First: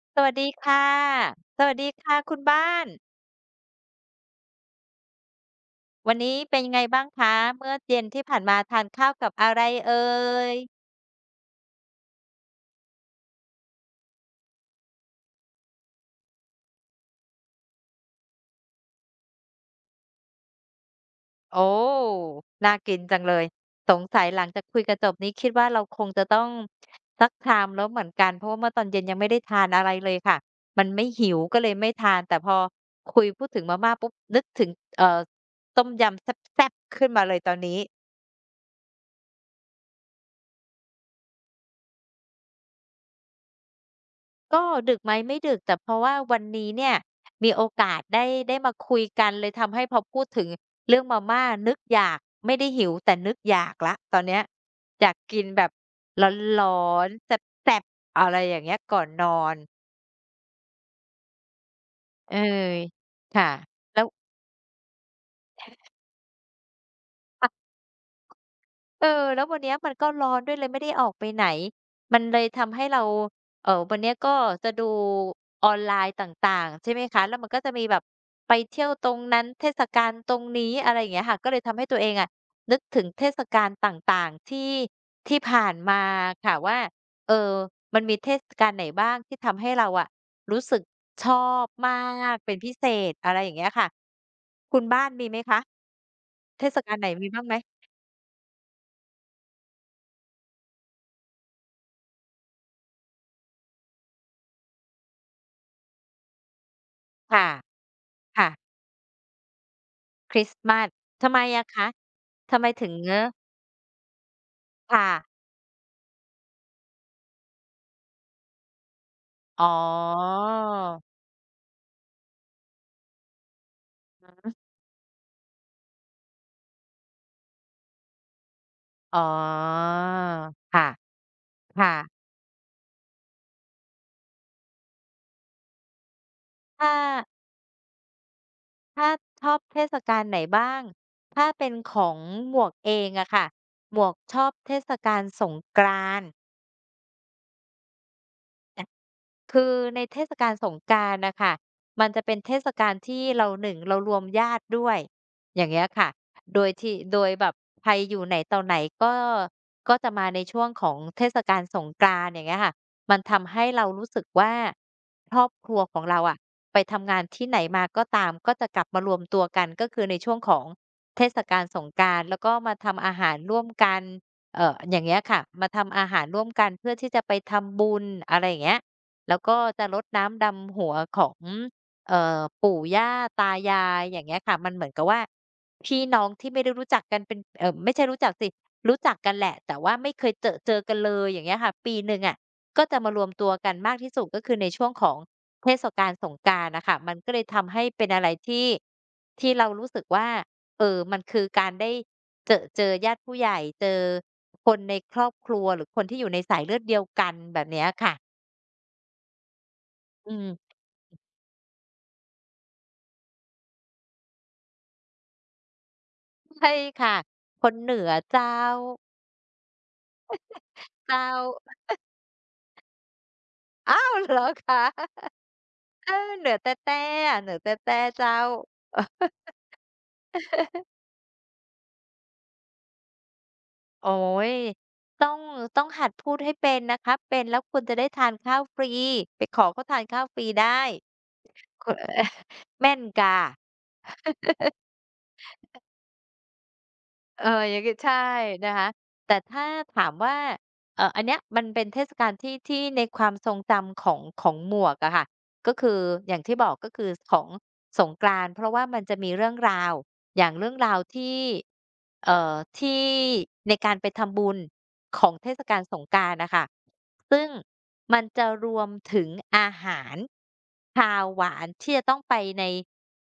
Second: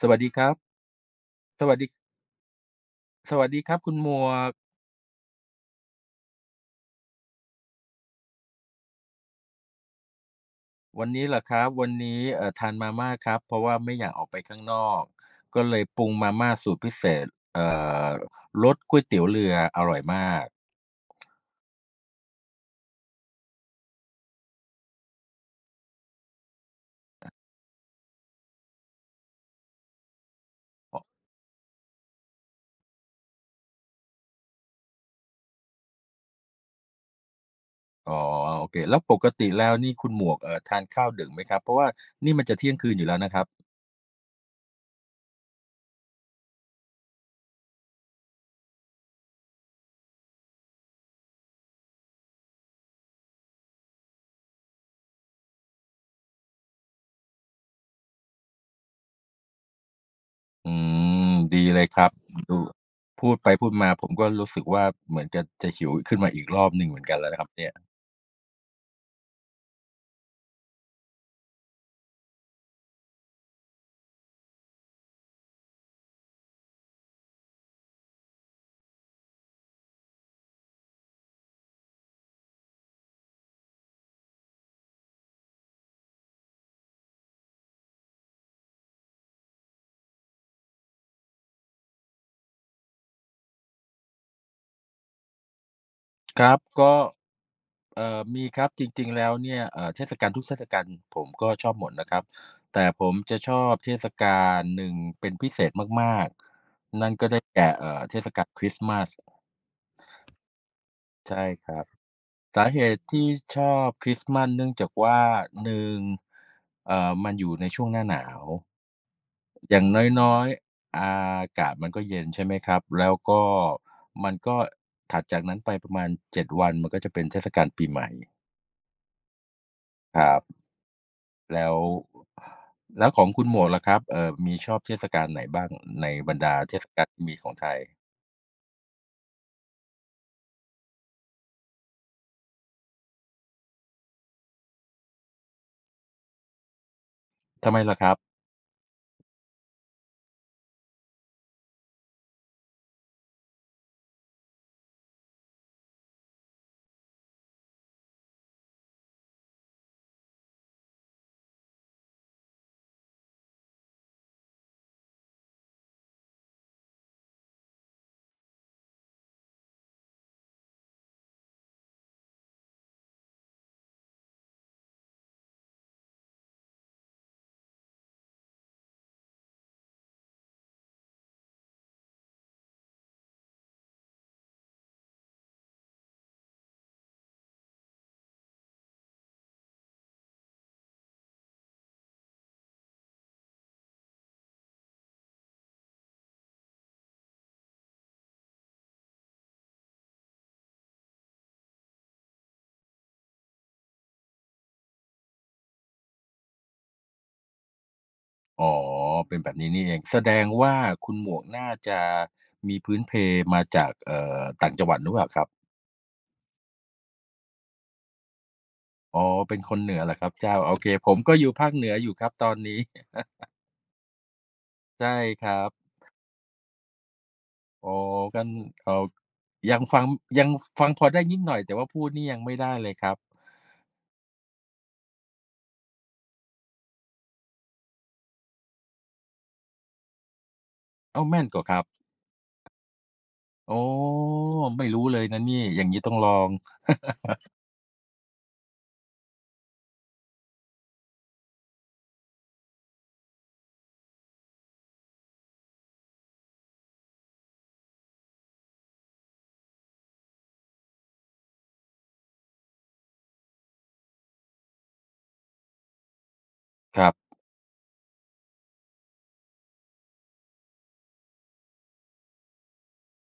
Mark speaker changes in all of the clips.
Speaker 1: ส
Speaker 2: ส
Speaker 1: วัสดี
Speaker 2: วัส
Speaker 1: ค
Speaker 2: ดี
Speaker 1: รับ
Speaker 2: ค่ะ ส
Speaker 1: ส
Speaker 2: วั
Speaker 1: วั
Speaker 2: ส
Speaker 1: ส
Speaker 2: ดี
Speaker 1: ดี
Speaker 2: ค่ะคุณบ้าน
Speaker 1: สวัสดีครับคุณหมวก
Speaker 2: วันนี้เป็นยังไงบ้างคะ เมื่อเย็นที่ผ่านมาทานข้าวกับอะไรเอ่ย
Speaker 1: วันนี้เหรอครับวันนี้ทานมาม่าครับเพราะว่าไม่อยากออกไปข้างนอกก็เลยปรุงมาม่าสูตรพิเศษเอ่อรสก๋วยเตี๋ยวเรืออร่อยมาก
Speaker 2: โอ้น่ากินจังเลยสงสัยหลังจากคุยกันจบนี้คิดว่าเราคงจะต้องสักชามแล้วเหมือนกันเพราะว่าเมื่อตอนเย็นยังไม่ได้ทานอะไรเลยค่ะมันไม่
Speaker 1: อ
Speaker 2: หิวก็เลยไม่ทานแต่พอคุยพูดถึงมาม่าปุ๊บนึกถึงเอ่อต้มยำแซ่บๆขึ้นมาเลยตอนนี้
Speaker 1: อ๋อโอเคแล้วปกติแล้วนี่คุณหมวกทานข้าวดึกไหมครับเพราะว่านี่มันจะเที่ยงคืนอยู่แล้วนะครับ
Speaker 2: ก็ดึกไหมไม่ดึกแต่เพราะว่าวันนี้เนี่ยมีโอกาสได้มาคุยกันเลยทำให้พอพูดถึงเรื่องมาม่านึกอยากไม่ได้หิวแต่นึกอยากแล้วตอนเนี้ยอยากกินแบบร้อนๆแซ่บๆอะไรอย่างเงี้ยก่อนนอน
Speaker 1: อืมดีเลยครับ
Speaker 2: เออ
Speaker 1: ดูพูด
Speaker 2: ค่ะ
Speaker 1: ไปพูดมา
Speaker 2: แล้
Speaker 1: ผ
Speaker 2: ว
Speaker 1: มก็รู้สึกว่าเหมือนจะหิวขึ้นมาอีกรอบหนึ่งเหมือนกันแล้วนะครับเนี่ย
Speaker 2: เออแล้ววันเนี้ยมันก็ร้อนด้วยเลยไม่ได้ออกไปไหนมันเลยทำให้เราวันเนี้ยก็จะดูออนไลน์ต่างๆใช่ไหมคะแล้วมันก็จะมีแบบไปเที่ยวตรงนั้นเทศกาลตรงนี้อะไรอย่างเงี้ยค่ะก็เลยทำให้ตัวเองอะนึกถึงเทศกาลต่างๆที่ผ่านมาค่ะว่าเออมันมีเทศกาลไหนบ้างที่ทำให้เราอะรู้สึกชอบมากเป็นพิเศษอะไรอย่างเงี้ยค่ะคุณบ้านมีไหมคะ
Speaker 1: ครับ
Speaker 2: เทศกา
Speaker 1: ก็
Speaker 2: ลไหนมีบ้างไหม
Speaker 1: มีครับจริงๆแล้วเนี่ยเทศกาลทุกเทศกาลผมก็ชอบหมดนะครับแต่ผมจะชอบเทศกาลหนึ่งเป็นพิเศษมากๆนั่นก็ได้
Speaker 2: ค่ะ
Speaker 1: แก่เทศกาล
Speaker 2: ค่ะ
Speaker 1: คริสต์มาส
Speaker 2: คริสต์มาสทำไม
Speaker 1: ใช่
Speaker 2: อะ
Speaker 1: ครับ
Speaker 2: คะ ทำไม
Speaker 1: สาเห
Speaker 2: ถึง
Speaker 1: ตุ
Speaker 2: เง
Speaker 1: ที่
Speaker 2: อะ
Speaker 1: ชอบคริสต์มาสเนื่องจาก
Speaker 2: ค่ะ
Speaker 1: ว่า1มันอยู่ในช่วงหน้าหนาว
Speaker 2: อ๋อ
Speaker 1: อย่างน้อยๆอากาศมันก็เย็นใช่ไหมครับแล้วก็มันก็ถัดจากนั้นไปประมาณ7วันมันก็จะเป็นเทศกาลปีใหม่
Speaker 2: อ๋อ
Speaker 1: ครับ
Speaker 2: ค่ะ
Speaker 1: แล้ว
Speaker 2: ค่ะ
Speaker 1: แล้วของคุณหมวกล่ะครับมีชอบเทศกาลไหนบ้างในบรรดาเทศ
Speaker 2: ถ้า
Speaker 1: กาลที่มีของไทย
Speaker 2: ถ้าชอบเทศกาลไหนบ้าง ถ้าเป็นของหมวกเองอะค่ะหมวกชอบเทศกาลสงกรานต์
Speaker 1: ทำไมล่ะครับ
Speaker 2: คือในเทศกาลสงกรานต์น่ะค่ะมันจะเป็นเทศกาลที่เรา1เรารวมญาติด้วยอย่างเงี้ยค่ะโดยที่โดยแบบใครอยู่ไหนต่อไหนก็ก็จะมาในช่วงของเทศกาลสงกรานต์อย่างเงี้ยค่ะมันทำให้เรารู้สึกว่าครอบครัวของเราอะไปทำงานที่ไหนมาก็ตามก็จะกลับมารวมตัวกันก็คือในช่วงของเทศกาลสงกรานต์แล้วก็มาทำอาหารร่วมกันอย่างเงี้ยค่ะมาทำอาหารร่วมกันเพื่อที่จะไปทำบุญอะไรอย่างเงี้ย แล้วก็จะรดน้ำดำหัวของปู่ย่าตายายอย่างเงี้ยค่ะมันเหมือนกับว่าพี่น้องที่ไม่ได้รู้จักกันเป็นไม่ใช่รู้จักสิรู้จักกันแหละแต่ว่าไม่เคยเจอกันเลยอย่างเงี้ยค่ะปีหนึ่งอะก็จะมารวมตัวกันมากที่สุดก็คือในช่วงของเทศกาลสงกรานต์น่ะค่ะมันก็เลยทำให้เป็นอะไรที่เรารู้สึกว่ามันคือการได้เจอญาติผู้ใหญ่เจอคนในครอบครัวหรือคนที่อยู่ในสายเลือดเดียวกันแบบเนี้ยค่ะ
Speaker 1: อ๋อเป็นแบบนี้นี่เองแส
Speaker 2: อื
Speaker 1: ดง
Speaker 2: ม
Speaker 1: ว่าคุณหมวกน่าจะมีพื้นเพมาจากต่างจังหวัดหรือเปล่าครับ
Speaker 2: ใช่ค่ะ คนเหนือเจ้า
Speaker 1: อ๋อเป็นคนเหนือเหรอครับเจ้าโอเคผม
Speaker 2: เจ้า
Speaker 1: ก็อยู่ภาคเหนืออยู่ครับตอนนี้
Speaker 2: อ้าวเหรอคะ
Speaker 1: ใช่ครับ
Speaker 2: เออเหนือแต๊ะๆอะเหนือแ
Speaker 1: อ๋อ
Speaker 2: ต๊ะๆเจ้า
Speaker 1: กันเอ่อยังฟังยังฟังพอได้นิดหน่อยแต่ว่าพูดนี่ยังไม่ได้เลยครับ
Speaker 2: โอ๊ยต้องต้องหัดพูดให้เป็นนะคะเป็นแล้วคุณจะได้ทานข้าวฟรีไปขอเขาทานข้าวฟรีได้
Speaker 1: อ้าวแม่นกว่าครั
Speaker 2: ค
Speaker 1: บ
Speaker 2: เออ แม่นก่ะ
Speaker 1: อ๋อไม่รู้เลยนะนี่อย่างงี้ต้องลอง
Speaker 2: เอออย่างงี้ใช่นะคะแต่ถ้าถามว่าอันเนี้ยมันเป็นเทศกาลที่ในความทรงจำของของหมวกอะค่ะก็คืออย่างที่บอกก็คือของสงกรานต์เพราะว่ามันจะมีเรื่องราวอย่างเรื่องราวที่เอ่อที่ในการไปทำบุญของเทศกาลสงกรานต์น่ะค่ะ
Speaker 1: ครับ
Speaker 2: ซึ่งมันจะรวมถึงอาหารคาวหวานที่จะต้องไปใน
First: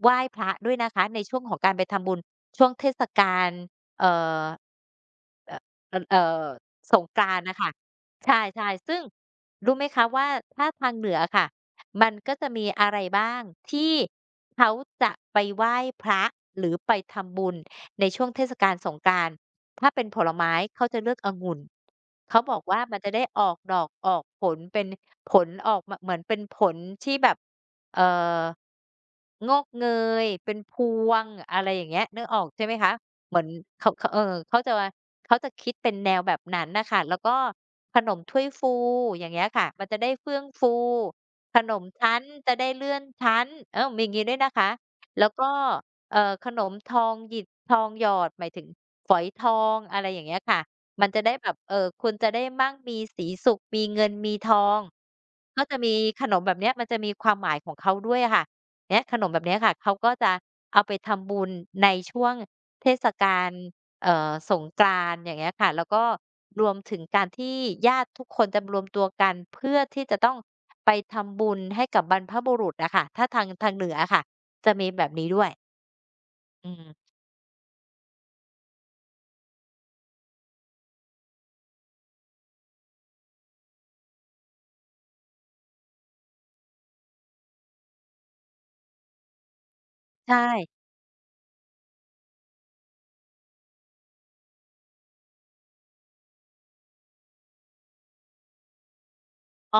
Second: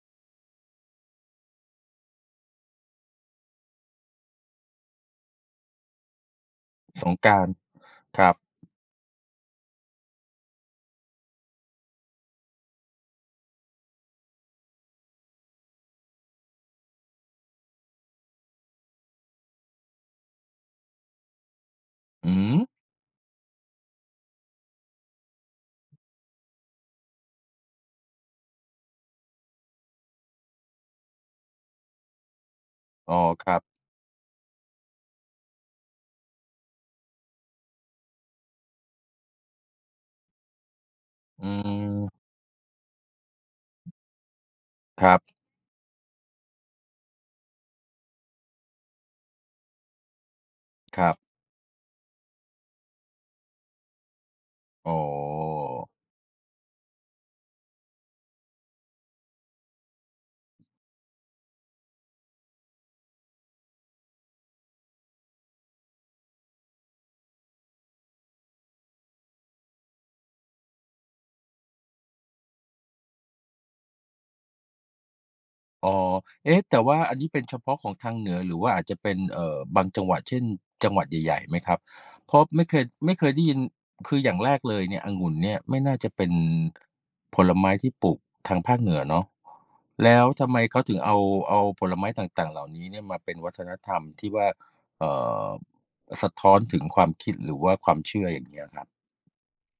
Speaker 2: ไหว้พระด้วยนะคะในช่วงของการไปทำบุญช่วงเทศกาล เอ่อเอออเอ่อสง
Speaker 1: สง
Speaker 2: ก
Speaker 1: ก
Speaker 2: ราน
Speaker 1: รา
Speaker 2: ต์
Speaker 1: นต์
Speaker 2: น่ะค่ะ
Speaker 1: ครับ
Speaker 2: ใช่ๆซึ่งรู้ไหมคะว่าถ้าทางเหนือค่ะมันก็จะมีอะไรบ้างที่เขาจะไปไหว้พระหรือไปทำบุญในช่วงเทศกาลสงกรานต์ถ้าเป็นผลไม้เขาจะเลือกองุ่น
Speaker 1: อือ
Speaker 2: เขาบอกว่ามันจะได้ออกดอกออกผลเป็นผลออกมาเหมือนเป็นผลที่แบบเอ่องอกเงยเป็นพวงอะไรอย่างเงี้ยนึกออกใช่ไหมคะ
Speaker 1: อ๋อ
Speaker 2: เหมือ
Speaker 1: ค
Speaker 2: น
Speaker 1: รับ
Speaker 2: เขาเขาจะเขาจะคิดเป็นแนวแบบนั้นน่ะค่ะแล้วก็ขนมถ้วยฟูอย่างเงี้ยค่ะมันจะได้เฟื่องฟู
Speaker 1: อื
Speaker 2: ขนมชั้
Speaker 1: ม
Speaker 2: นจะได้เลื่อนชั้นเออมีงี้ด้วยนะคะ
Speaker 1: ครั
Speaker 2: แล้ว
Speaker 1: บ
Speaker 2: ก็ขนมทองหยิบทองหยอดหมายถึงฝอยทองอะไรอย่างเงี้ยค่ะ
Speaker 1: ค
Speaker 2: มัน
Speaker 1: รั
Speaker 2: จะได้
Speaker 1: บ
Speaker 2: แบบคุณจะได้มั่งมีสีสุขมีเงิน มีทอง
Speaker 1: อ๋อ
Speaker 2: ก็จะมีขนมแบบเนี้ยมันจะมีความหมายของเขาด้วยอะค่ะเนี้ยขนมแบบเนี้ยค่ะเขาก็จะเอาไปทำบุญในช่วงเทศกาลสงกรานต์อย่างเงี้ยค่ะแล้วก็รวมถึงการที่ญาติทุกคนจะรวมตัวกันเพื่อที่จะต้องไปทำบุญให้กับบรรพบุรุษอะค่ะถ้าทางเหนืออะค่ะจะมีแบบนี้ด้วย
Speaker 1: อ๋อเอ๊ะ
Speaker 2: อื
Speaker 1: แต่
Speaker 2: ม
Speaker 1: ว่าอันนี้เป็นเฉพาะของทางเหนือหรือว่าอาจจะเป็นบางจังหวัดเช่นจังหวัดใหญ่ๆไหมครับเพราะไม่เคยได้ยินคืออย่างแรกเลยเนี่ยองุ่นเนี่ยไม่น่าจะเป็นผลไม้ที่ปลูกทางภาคเหนือเนาะแล้ว
Speaker 2: ใช่
Speaker 1: ทำไมเขาถึงเอาเอาผลไม้ต่างๆเหล่านี้เนี่ยมาเป็นวัฒนธรรมที่ว่าเอ่อสะท้อนถึงความคิดหรือว่าความเชื่ออย่างเงี้ยครับ
Speaker 2: เอ่อ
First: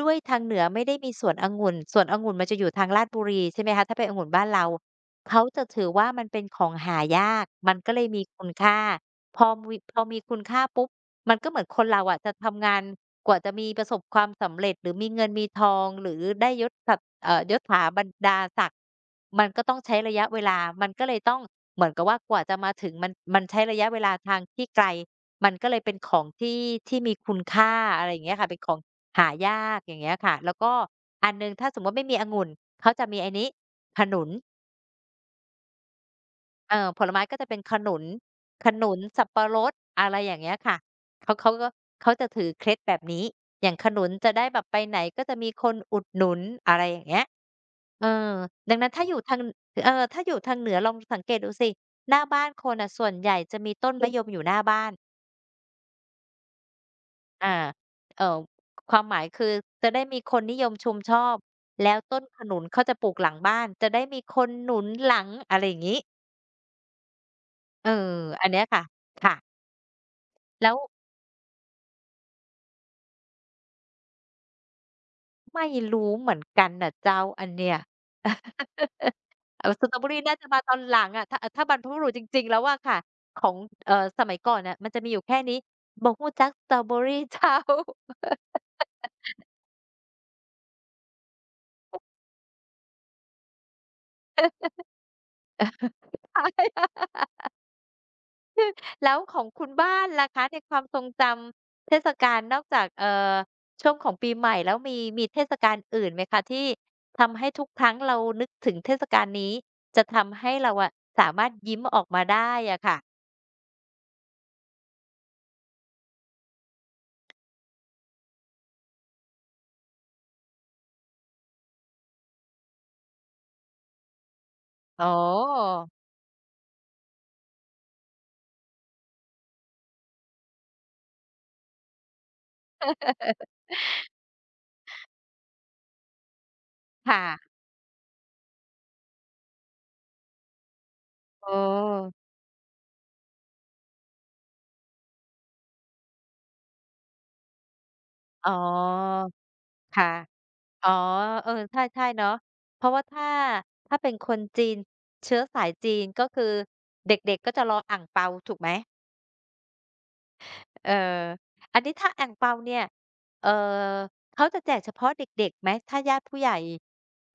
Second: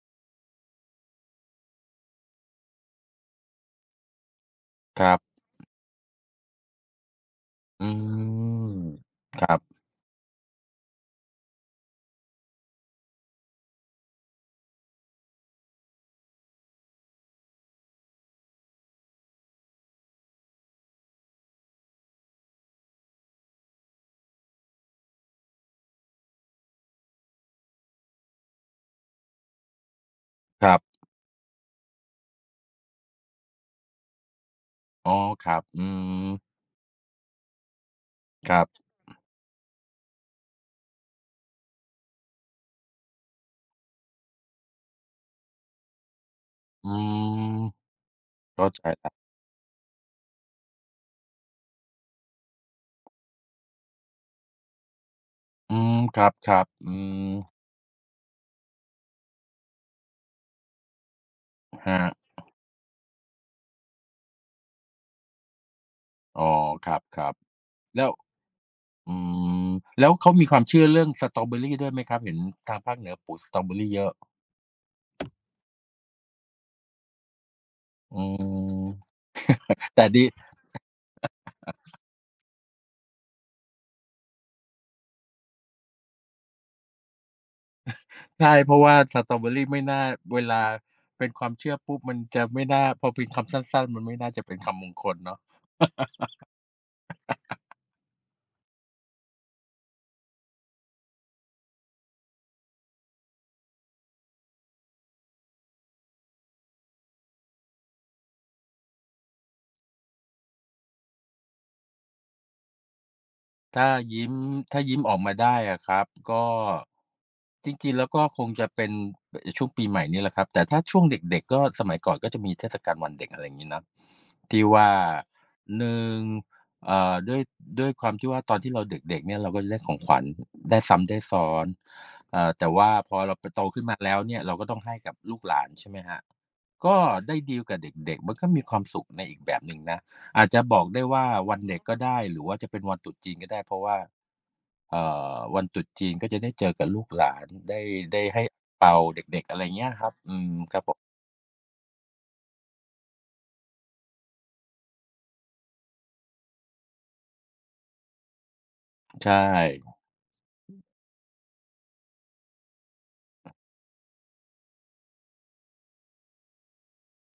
Speaker 2: ด้วยทางเหนือไม่ได้มีสวนองุ่นสวนองุ่นมันจะอยู่ทางลาดบุรีใช่ไหมคะถ้าเป็นองุ่นบ้านเรา
Speaker 1: ครั
Speaker 2: เขา
Speaker 1: บ
Speaker 2: จะถือว่ามันเป็นของหายากมัน
Speaker 1: อื
Speaker 2: ก็เลยมีคุณ
Speaker 1: ม
Speaker 2: ค่าพ
Speaker 1: ค
Speaker 2: อ
Speaker 1: รับ
Speaker 2: มีพอมีคุณค่าปุ๊บมันก็เหมือนคนเราอะจะทำงานกว่าจะมีประสบความสำเร็จหรือมีเงินมีทองหรือได้ยศศักดิ์ยศถาบรรดาศักดิ์มันก็ต้องใช้ระยะเวลามันก็เลยต้องเหมือนกับว่ากว่าจะมาถึงมันใช้ระยะเวลาทางที่ไกล มันก็เลยเป็นของที่มีคุณค่าอะไรอย่างเงี้ยค่ะเป็นของหายากอย่างเงี้ยค่ะแล้ว
Speaker 1: ค
Speaker 2: ก็
Speaker 1: รับ
Speaker 2: อันหนึ่งถ้าสมมุติไม่มีองุ่นเขาจะมีไอ้นี้ขนุน
Speaker 1: อ๋อครับอืม
Speaker 2: ผลไม้ก็จะเป็นขนุน
Speaker 1: ครั
Speaker 2: ข
Speaker 1: บ
Speaker 2: นุนสับปะรดอะไรอย่างเงี้ยค่ะเขาก็เขาจะถือเคล็ดแบบนี้อย่างขนุนจะได้แบบไปไหนก็จะมีคนอุดหนุนอะไร
Speaker 1: อื
Speaker 2: อย่างเงี้ย
Speaker 1: ม
Speaker 2: เออ
Speaker 1: เข้า
Speaker 2: ดัง
Speaker 1: ใจ
Speaker 2: นั้นถ้า
Speaker 1: แล้
Speaker 2: อ
Speaker 1: ว
Speaker 2: ยู่ทางเออถ้าอยู่ทางเหนือลองสังเกตดูสิหน้าบ้านคนน่ะส่วนใหญ่จะมีต้นมะยมอยู่หน้าบ้าน
Speaker 1: อืมครับๆอืม
Speaker 2: อาเอ่อความหมายคือจะได้มีคนนิยมชมชอบ
Speaker 1: ค
Speaker 2: แล้
Speaker 1: รั
Speaker 2: วต้น
Speaker 1: บ
Speaker 2: ขนุนเขาจะปลูกหลังบ้าน จะได้มีคนหนุนหลังอะไรอย่างงี้
Speaker 1: อ๋อครับ
Speaker 2: เอ
Speaker 1: ๆแล้ว
Speaker 2: ออันเนี้ยค่ะ
Speaker 1: อื
Speaker 2: ค่ะ
Speaker 1: มแล้วเขามีความ
Speaker 2: แล้ว
Speaker 1: เชื่อเรื่องสตรอเบอรี่ด้วยไหมครับ เห็นทางภาคเหนือปลูกสตรอเบอรี่เยอะ
Speaker 2: ไม่รู้เหมือนกันน่ะเจ้าอันเนี้ย
Speaker 1: อืม
Speaker 2: สตรอเบ
Speaker 1: แต่
Speaker 2: อร์รี
Speaker 1: ดี
Speaker 2: น่าจะมาตอนหลังอะถ้าถ้าบรรพบุรุษจริงๆแล้วอะค่ะของสมัยก่อนน่ะมันจะมีอยู่แค่นี้บ่ฮู้จักสตรอเบอร์รีเจ้า
Speaker 1: ใช่เพราะว่าสตรอเบอรี่ไม่น่าเวลาเป็นความเชื่อปุ๊บ มันจะไม่น่าพอเป็นคำสั้นๆ มันไม่น่าจะเป็นคำมงคลเนาะ
Speaker 2: แล้วของคุณบ้านล่ะคะในความทรงจำเทศกาลนอกจากอช่วงของปีใหม่แล้วมีเทศกาลอื่นไหมคะที่ทำให้ทุกครั้งเรานึกถึงเทศกาลนี้จะทำให้เราอะสามารถยิ้มออกมาได้อะค่ะ
Speaker 1: ถ้ายิ้มถ้ายิ้มออกมาได้อะครับก็จริงๆแล้วก็คงจะเป็นช่วงปีใหม่นี่แหละครับแต่ถ้าช่วงเด็กๆก็สมัยก่อนก็จะมีเทศกาลวันเด็กอะไรอย่างงี้เนาะที่ว่า
Speaker 2: อ๋อ
Speaker 1: หนึ่งเอ่อด้วยด้วยความที่ว่าตอนที่เราเด็กๆเนี่ยเราก็จะได้ของขวัญได้ซ้ำได้ซ้อนแต่ว่าพอเราไปโตขึ้นมาแล้วเนี่ยเราก็ต้องให้กับลูกหลานใช่ไหมครับก็ได้
Speaker 2: ค่ะ
Speaker 1: ดีลกับเด็กๆมันก็มีความสุขในอีกแบบหนึ่งนะ อาจจะบอกได้ว่า
Speaker 2: เออ
Speaker 1: วันเด็กก็ได้หรือว่าจะเป็นวันตรุษจีนก็ได้เพราะว่าเอ่วันตรุษจีนก็จะได้เจอกับลูกหลานได้ให้
Speaker 2: อ๋อ
Speaker 1: อั่งเปาเด็กๆอะไรเงี้ยครั
Speaker 2: ค่ะ
Speaker 1: บอืมครับ
Speaker 2: อ๋
Speaker 1: ผ
Speaker 2: อ
Speaker 1: ม
Speaker 2: เออใช่ๆเนาะเพราะว่าถ้าถ้าเป็นคนจีนเชื้อสายจีนก็คือเด็กๆก็จะรออั่งเปาถูกไหม
Speaker 1: ใช่
Speaker 2: เอออันนี้ถ้าอั่งเปาเนี่ยเอ่อเขาจะแจกเฉพาะเด็กๆไหม ถ้าญาติผู้ใหญ่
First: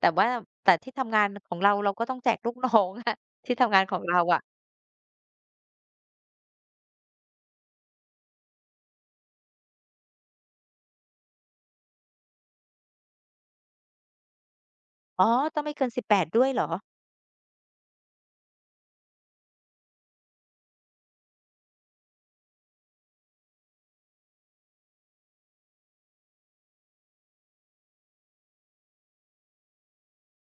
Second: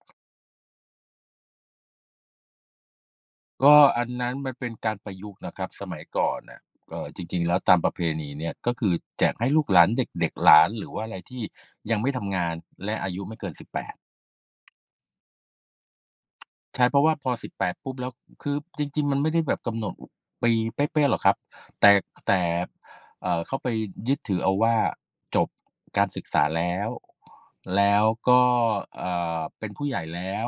Speaker 2: แต่ว่าแต่ที่ทำงานของเราเราก็ต้องแจกลูกน้องอะ ที่ทำ
Speaker 1: ก็
Speaker 2: งานของ
Speaker 1: อัน
Speaker 2: เรา
Speaker 1: นั้น
Speaker 2: อะ
Speaker 1: มันเป็นการประยุกต์นะครับสมัยก่อนน่ะจริงๆแล้วตามประเพณีเนี่ยก็คือแจกให้ลูกหลานเด็กๆหลานหรือว่าอะไรที่ยังไม่ทำงานและอายุไม่เกินสิบแปด
Speaker 2: อ๋อ ต้องไม่เกิน18ดด้วยเหรอ
Speaker 1: ใช่เพราะว่าพอ18ปดปุ๊บแล้วคือจริงๆมันไม่ได้แบบกำหนดอปีเป๊ะๆหรอกครับแต่แต่เขาไปยึดถือเอาว่าจบการศึกษาแล้วแล้วก็เอ่เป็นผู้ใหญ่แล้ว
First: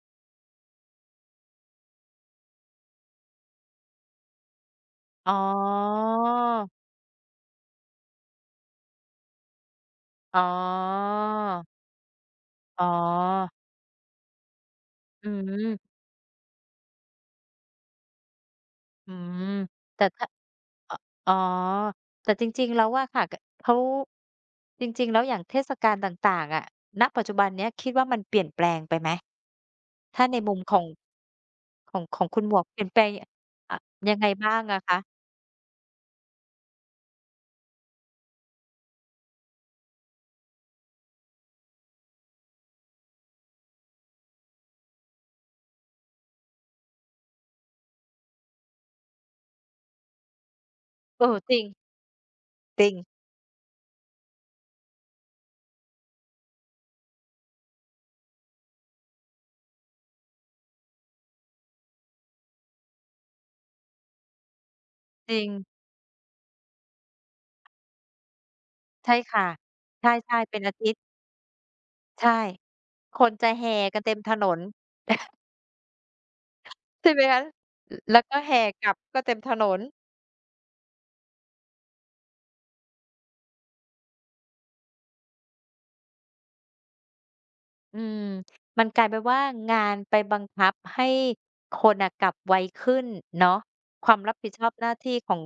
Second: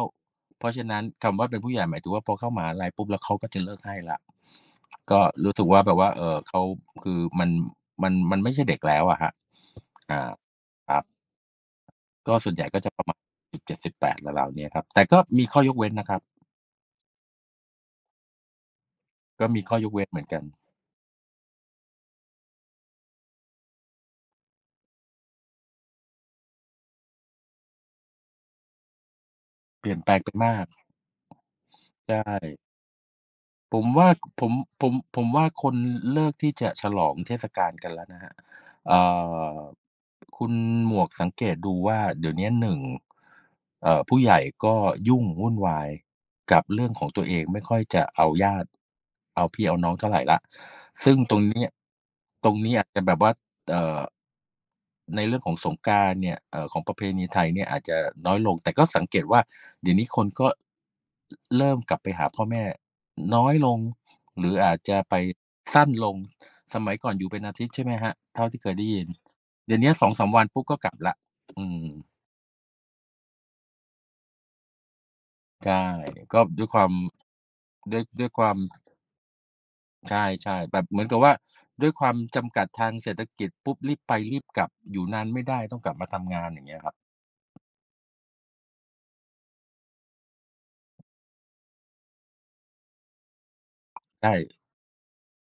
Speaker 1: เพราะฉะนั้นคำว่าเป็นผู้ใหญ่หมายถึงว่าพอเข้ามหาลัยปุ๊บแล้วเขาก็จะเลิกให้แล้วก็
Speaker 2: อ๋อ
Speaker 1: รู้สึกว่าแบบว่าเขาคือมันมันไม่ใช่เด็กแล้วอะครับอ่า
Speaker 2: อ๋อ
Speaker 1: ครับก็ส่วนใหญ่ก็
Speaker 2: อ๋
Speaker 1: จะประมาณ
Speaker 2: อ
Speaker 1: 17-18ราวๆเนี้ยครับแต่ก็
Speaker 2: อื
Speaker 1: มีข้อยก
Speaker 2: ม
Speaker 1: เว้นนะครับ
Speaker 2: อืม
Speaker 1: ก็มีข้อยก
Speaker 2: แต่
Speaker 1: เว้นเหมือ
Speaker 2: ถ้า
Speaker 1: นกัน
Speaker 2: ออ๋อแต่จริงๆแล้วอะค่ะกเขาจริงๆแล้วอย่างเทศกาลต่างๆอะณปัจจุบันเนี้ยคิดว่ามันเปลี่ยนแปลงไปไหม
Speaker 1: เปลี่ยนแปลง
Speaker 2: ถ้า
Speaker 1: ไป
Speaker 2: ในมุ
Speaker 1: มา
Speaker 2: ม
Speaker 1: ก
Speaker 2: ของของข
Speaker 1: ใช่
Speaker 2: องคุณหมวกเปลี่ยนแปลงยอ
Speaker 1: ผ
Speaker 2: ะ
Speaker 1: มว่า
Speaker 2: ยังไง
Speaker 1: ผ
Speaker 2: บ้า
Speaker 1: ม
Speaker 2: งอะ
Speaker 1: ผม
Speaker 2: คะ
Speaker 1: ผมว่าคนเลิกที่จะฉลองเทศกาลกันแล้วนะครับเอ่อคุณหมวกสังเกตดูว่าเดี๋ยวเนี้ยหนงผู้ใหญ่ก็ยุ่งวุ่นวายกับเรื่องของตัวเองไม่ค่อยจะเอาญาติเอาพี่เอาน้องเท่าไรแล้วซึ่ง
Speaker 2: เอ
Speaker 1: ต
Speaker 2: อ
Speaker 1: รง
Speaker 2: จริง
Speaker 1: เนี้ยตรงนี้
Speaker 2: จ
Speaker 1: อา
Speaker 2: ริ
Speaker 1: จ
Speaker 2: ง
Speaker 1: จะแบบว่าเอ่อ ในเรื่องของสงกรานต์เนี่ยของประเพณีไทยเนี่ยอาจจะน้อยลงแต่ก็สังเกตว่าเดี๋ยวนี้คนก็เริ่มกลับไปหาพ่อแม่น้อยลงหรืออาจจะไป
Speaker 2: จริง
Speaker 1: สั้นลงสมัยก่อนอยู่เป็นอาทิตย์ใช่ไหมครับเท่าที่เคยได้ยิน
Speaker 2: ใช่ค่ะ
Speaker 1: เดี๋ยวเนี้ย
Speaker 2: ใช
Speaker 1: 2-3
Speaker 2: ่
Speaker 1: วัน
Speaker 2: ๆเป็น
Speaker 1: ปุ๊บ
Speaker 2: อา
Speaker 1: ก็ก
Speaker 2: ทิ
Speaker 1: ลั
Speaker 2: ต
Speaker 1: บ
Speaker 2: ย์
Speaker 1: แล้วอืม
Speaker 2: ใช่คนจะแห่กันเต็มถนน
Speaker 1: ใช่ก็ด้วยความ
Speaker 2: ใช่ไหมคะล
Speaker 1: ด้วย
Speaker 2: แล้ว
Speaker 1: ด้วย
Speaker 2: ก็
Speaker 1: ควา
Speaker 2: แห่
Speaker 1: ม
Speaker 2: กลับก็เต็มถนน
Speaker 1: ใช่ๆแบบเหมือนกับว่าด้วยความจำกัดทางเศรษฐกิจปุ๊บรีบไปรีบกลับอยู่นานไม่ได้ต้องกลับมาทำงานอย่างเงี้ยครับ
Speaker 2: อืมมันกลายเป็นว่างานไปบังคับให้คนน่ะกลับไวขึ้นเนาะความรับผิด
Speaker 1: ใช่
Speaker 2: ชอบหน้าที่ของ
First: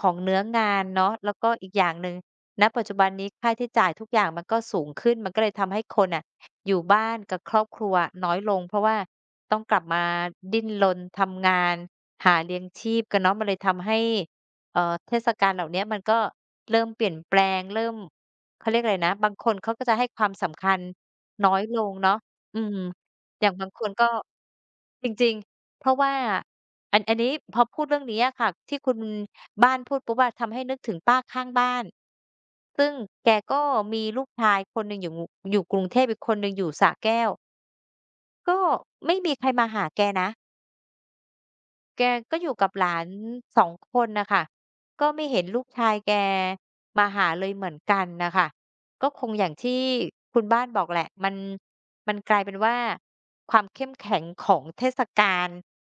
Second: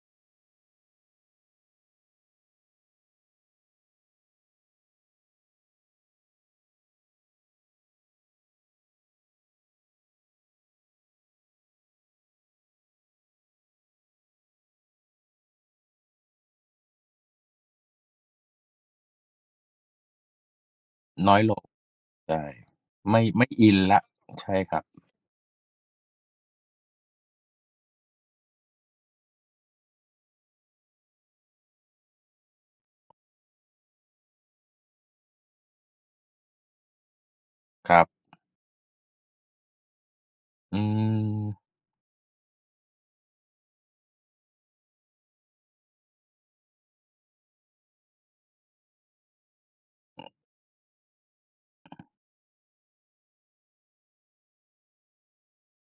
Speaker 2: ของเนื้องานเนาะแล้วก็อีกอย่างหนึ่งณปัจจุบันนี้ค่าใช้จ่ายทุกอย่างมันก็สูงขึ้นมันก็เลยทำให้คนน่ะอยู่บ้านกับครอบครัวน้อยลงเพราะว่าต้องกลับมาดิ้นรนทำงานหาเลี้ยงชีพกันเนาะมันเลยทำให้เทศกาลเหล่าเนี้ยมันก็เริ่มเปลี่ยนแปลงเริ่มเขาเรียกอะไรนะบางคนเขาก็จะให้ความสำคัญ
Speaker 1: น้อย
Speaker 2: น้
Speaker 1: ล
Speaker 2: อย
Speaker 1: ง
Speaker 2: ลงเนาะ
Speaker 1: ใช่
Speaker 2: อืม
Speaker 1: ไม่
Speaker 2: อ
Speaker 1: ไม่
Speaker 2: ย่างบา
Speaker 1: อิ
Speaker 2: ง
Speaker 1: น
Speaker 2: คน
Speaker 1: แล้ว
Speaker 2: ก็
Speaker 1: ใช่ครับ
Speaker 2: จริงๆ เพราะว่าอันนี้พอพูดเรื่องนี้อะค่ะที่คุณบ้านพูดปุ๊บอะทำให้นึกถึงป้าข้างบ้าน ซึ่งแกก็มีลูกชายคนหนึ่งอยู่อยู่กรุงเทพอีกคนหนึ่งอยู่สระแก้ว
Speaker 1: ครับ
Speaker 2: ก็ไม่มีใครมาหาแกนะ
Speaker 1: อืม
Speaker 2: แกก็อยู่กับหลานสองคนน่ะค่ะก็ไม่เห็นลูกชายแกมาหาเลยเหมือนกันน่ะค่ะก็คงอย่างที่คุณบ้านบอกแหละมันมันกลายเป็นว่าความเข้มแข็งของเทศกาล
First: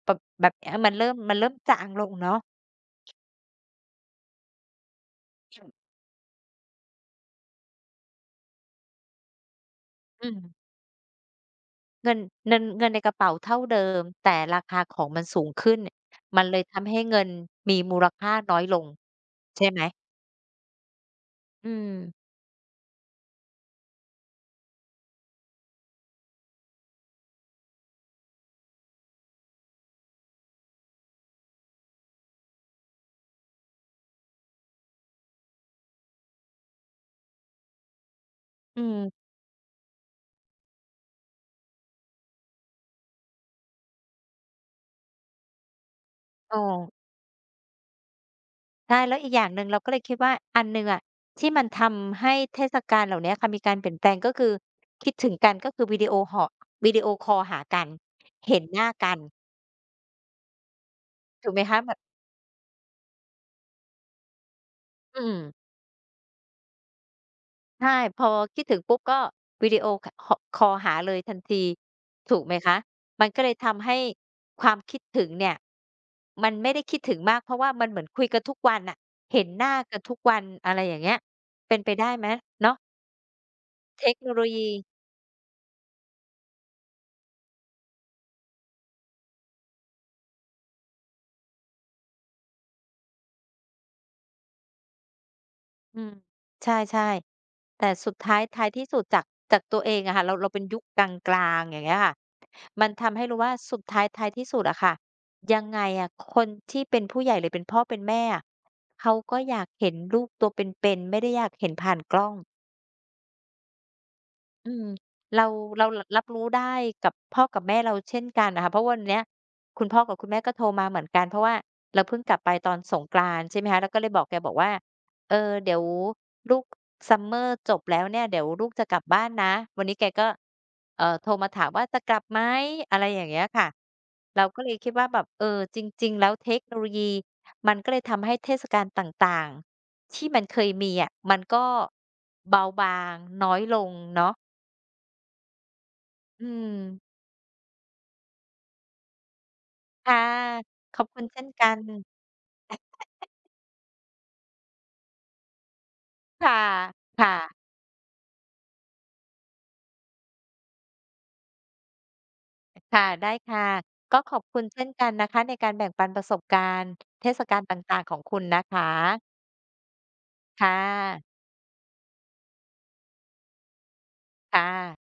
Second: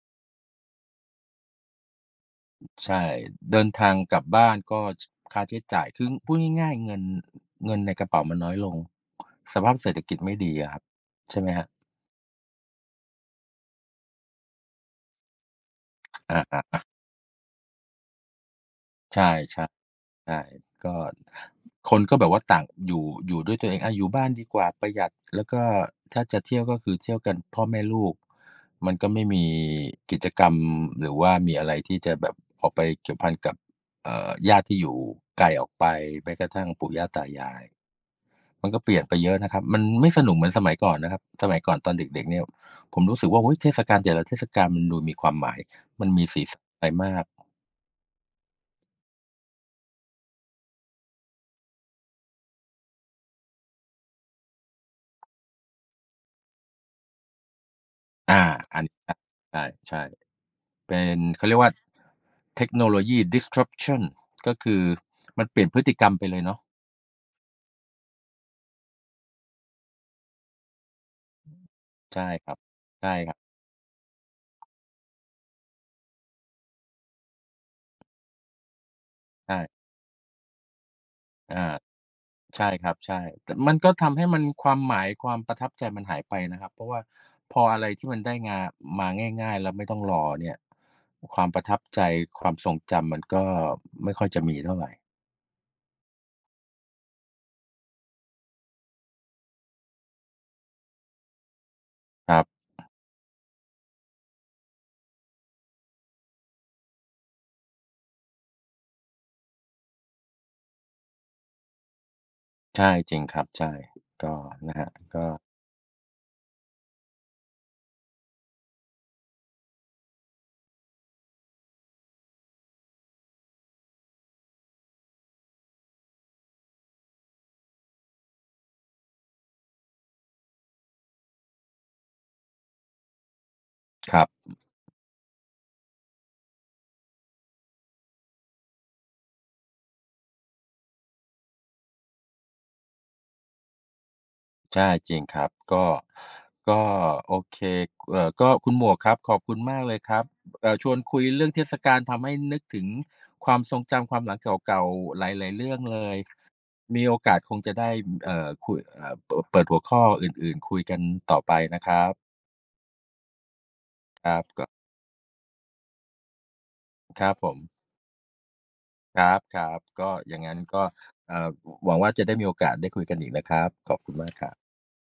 Speaker 2: แบบเนี้ยมันเริ่มมันเริ่มจางลงเนาะ
Speaker 1: ใช่เดินทางกลับบ้านก็ชค่าใช้จ่ายคือพูดง่ายๆเงินในกระเป๋ามันน้อยลงสภาพเศรษฐกิจ
Speaker 2: อื
Speaker 1: ไม่
Speaker 2: ม
Speaker 1: ดีอะครับใช่ไหมครับ
Speaker 2: เงินเงินในกระเป๋าเท่าเดิมแต่ราคาของมันสูงขึ้นมั
Speaker 1: อะ
Speaker 2: นเล
Speaker 1: ฮ
Speaker 2: ย
Speaker 1: ะ
Speaker 2: ทำให้เงินมีมูลค่าน้อยลง
Speaker 1: ใช่ๆ ใ
Speaker 2: ใช่ไหม
Speaker 1: ช่ก็
Speaker 2: อื
Speaker 1: คนก็แบ
Speaker 2: ม
Speaker 1: บว่าต่างอยู่ด้วยตัวเองอาอยู่บ้านดีกว่าประหยัดแล้วก็ถ้าจะเที่ยวก็คือเที่ยวกันพ่อแม่ลูกมันก็ไม่มีกิจกรรมหรือว่ามีอะไรที่จะแบบออกไปเกี่ยวพันกับญาติที่อยู่ไกลออกไปแม้กระทั่งปู่ย่าตายายมันก็
Speaker 2: อื
Speaker 1: เปลี่ยนไป
Speaker 2: ม
Speaker 1: เยอะนะครับมันไม่สนุกเหมือนสมัยก่อนนะครับสมัยก่อนตอนเด็กๆเนี่ยผมรู้สึกว่าโอ้โฮเทศกาลแต่ละเทศกาลมันดูมีความหมายมันมีสี
Speaker 2: เออ
Speaker 1: สันไปมาก
Speaker 2: ใช่แล้วอีกอย่างหนึ่งเราก็เลยคิดว่าอันหนึ่งอะที่มันทำให้เทศกาลเหล่าเนี้ยค่ะมีการเปลี่ยนแปลงก็คือคิดถึงกันก็คือวิดีโอหอวิดีโอคอลหากัน
Speaker 1: อา
Speaker 2: เห็นห
Speaker 1: อัน
Speaker 2: น้า
Speaker 1: นี้ค
Speaker 2: กั
Speaker 1: รั
Speaker 2: น
Speaker 1: บใช่ๆ เป็นเขา
Speaker 2: ถูก
Speaker 1: เรีย
Speaker 2: ไหม
Speaker 1: กว่า
Speaker 2: คะแบบ
Speaker 1: เทคโนโลยี disruption ก็คือ
Speaker 2: อืม
Speaker 1: มันเปลี่ยนพฤติกรรมไปเลยเนาะ
Speaker 2: ใช่พอคิดถึงปุ๊บก็วิดีโอคหคอลหาเลยทันที
Speaker 1: ใช่
Speaker 2: ถูก
Speaker 1: ค
Speaker 2: ไห
Speaker 1: รั
Speaker 2: ม
Speaker 1: บ
Speaker 2: คะ
Speaker 1: ใช่
Speaker 2: มัน
Speaker 1: ครับ
Speaker 2: ก็เลยทำให้ความคิดถึงเนี่ยมันไม่ได้คิดถึงมากเพราะว่ามันเหมือนคุยกันทุกวันน่ะเห็นหน้า
Speaker 1: ใช่
Speaker 2: กันทุกวันอะไรอย่างเงี้ย
Speaker 1: อา
Speaker 2: เป็นไปได้ไหม
Speaker 1: ใช่
Speaker 2: เนาะ
Speaker 1: ครับใช่แต่มันก็
Speaker 2: เทค
Speaker 1: ทำให้
Speaker 2: โน
Speaker 1: มั
Speaker 2: โล
Speaker 1: นค
Speaker 2: ยี
Speaker 1: วามหมายความประทับใจมันหายไปนะครับเพราะว่าพออะไรที่มันได้งามาง่ายๆแล้วไม่ต้องรอเนี่ยความประทับใจความทรงจำมันก็ไม่ค่อยจะมีเท่าไร
Speaker 2: อืมใช่ๆแต่สุดท้ายท้ายที่สุดจากจากตัวเองอะค่ะเราเราเป็นยุคกลางๆอย่างเงี้ยค่ะ
Speaker 1: ครับ
Speaker 2: มันทำให้รู้ว่าสุดท้ายท้ายที่สุดอะค่ะยังไงอะคนที่เป็นผู้ใหญ่หรือเป็นพ่อเป็นแม่อะเขาก็อยากเห็นลูกตัวเป็นๆไม่ได้อยากเห็นผ่านกล้อง
Speaker 1: ใช่จริงครับใช่ก็
Speaker 2: อื
Speaker 1: นะค
Speaker 2: ม
Speaker 1: รับก็
Speaker 2: เราเรารรับรู้ได้กับพ่อกับแม่เราเช่นกันน่ะค่ะเพราะวันเนี้ยคุณพ่อกับคุณแม่ก็โทรมาเหมือนกันเพราะว่าเราเพิ่งกลับไปตอนสงกรานต์ใช่ไหมคะเราก็เลยบอกแกบอกว่าเออเดี๋ยวลูก Summer จบแล้วเนี่ยเดี๋ยวลูกจะกลับบ้านนะวันนี้แกก็โทรมาถามว่าจะกลับไหมอะไรอย่างเงี้ยค่ะ
Speaker 1: ครั
Speaker 2: เรา
Speaker 1: บ
Speaker 2: ก็เลยคิดว่าแบบเออจริงๆแล้วเทคโนโลยีมันก็เลยทำให้เทศกาลต่างๆที่มันเคยมีอะมันก็เบาบางน้อยลงเนาะ
Speaker 1: ใช่จริงครับก็
Speaker 2: อืม
Speaker 1: ก็โอเคก็คุณหมวกครับขอบคุณมากเลยค
Speaker 2: ค่ะ
Speaker 1: รับชว
Speaker 2: ข
Speaker 1: น
Speaker 2: อบ
Speaker 1: คุ
Speaker 2: คุ
Speaker 1: ย
Speaker 2: ณเช่น
Speaker 1: เรื่องเท
Speaker 2: กั
Speaker 1: ศ
Speaker 2: น
Speaker 1: กาลทำให้นึกถึงความทรงจำความหลังเก่าๆหลายๆเรื่องเลย
Speaker 2: ค่ะ
Speaker 1: มีโอกาสคง
Speaker 2: ค่ะ
Speaker 1: จะได้คุยเปิดหัวข้ออื่นๆคุยกันต่อไปนะครับ
Speaker 2: ค่ะ ได้ค่ะ ก็
Speaker 1: ค
Speaker 2: ขอ
Speaker 1: รั
Speaker 2: บ
Speaker 1: บ
Speaker 2: คุณ
Speaker 1: ก็
Speaker 2: เช่นกันนะคะในการแบ่งปันประสบการณ์
Speaker 1: ค
Speaker 2: เท
Speaker 1: รับ
Speaker 2: ศ
Speaker 1: ผ
Speaker 2: กา
Speaker 1: ม
Speaker 2: ลต่างๆของคุณนะค
Speaker 1: ค
Speaker 2: ะ
Speaker 1: รับๆก็อย่างงั้น
Speaker 2: ค่
Speaker 1: ก็
Speaker 2: ะ
Speaker 1: เอ่อหวังว่าจะได้มีโอกาสได้คุยกันอีกนะครับขอบคุณมากครับ
Speaker 2: ค่ะ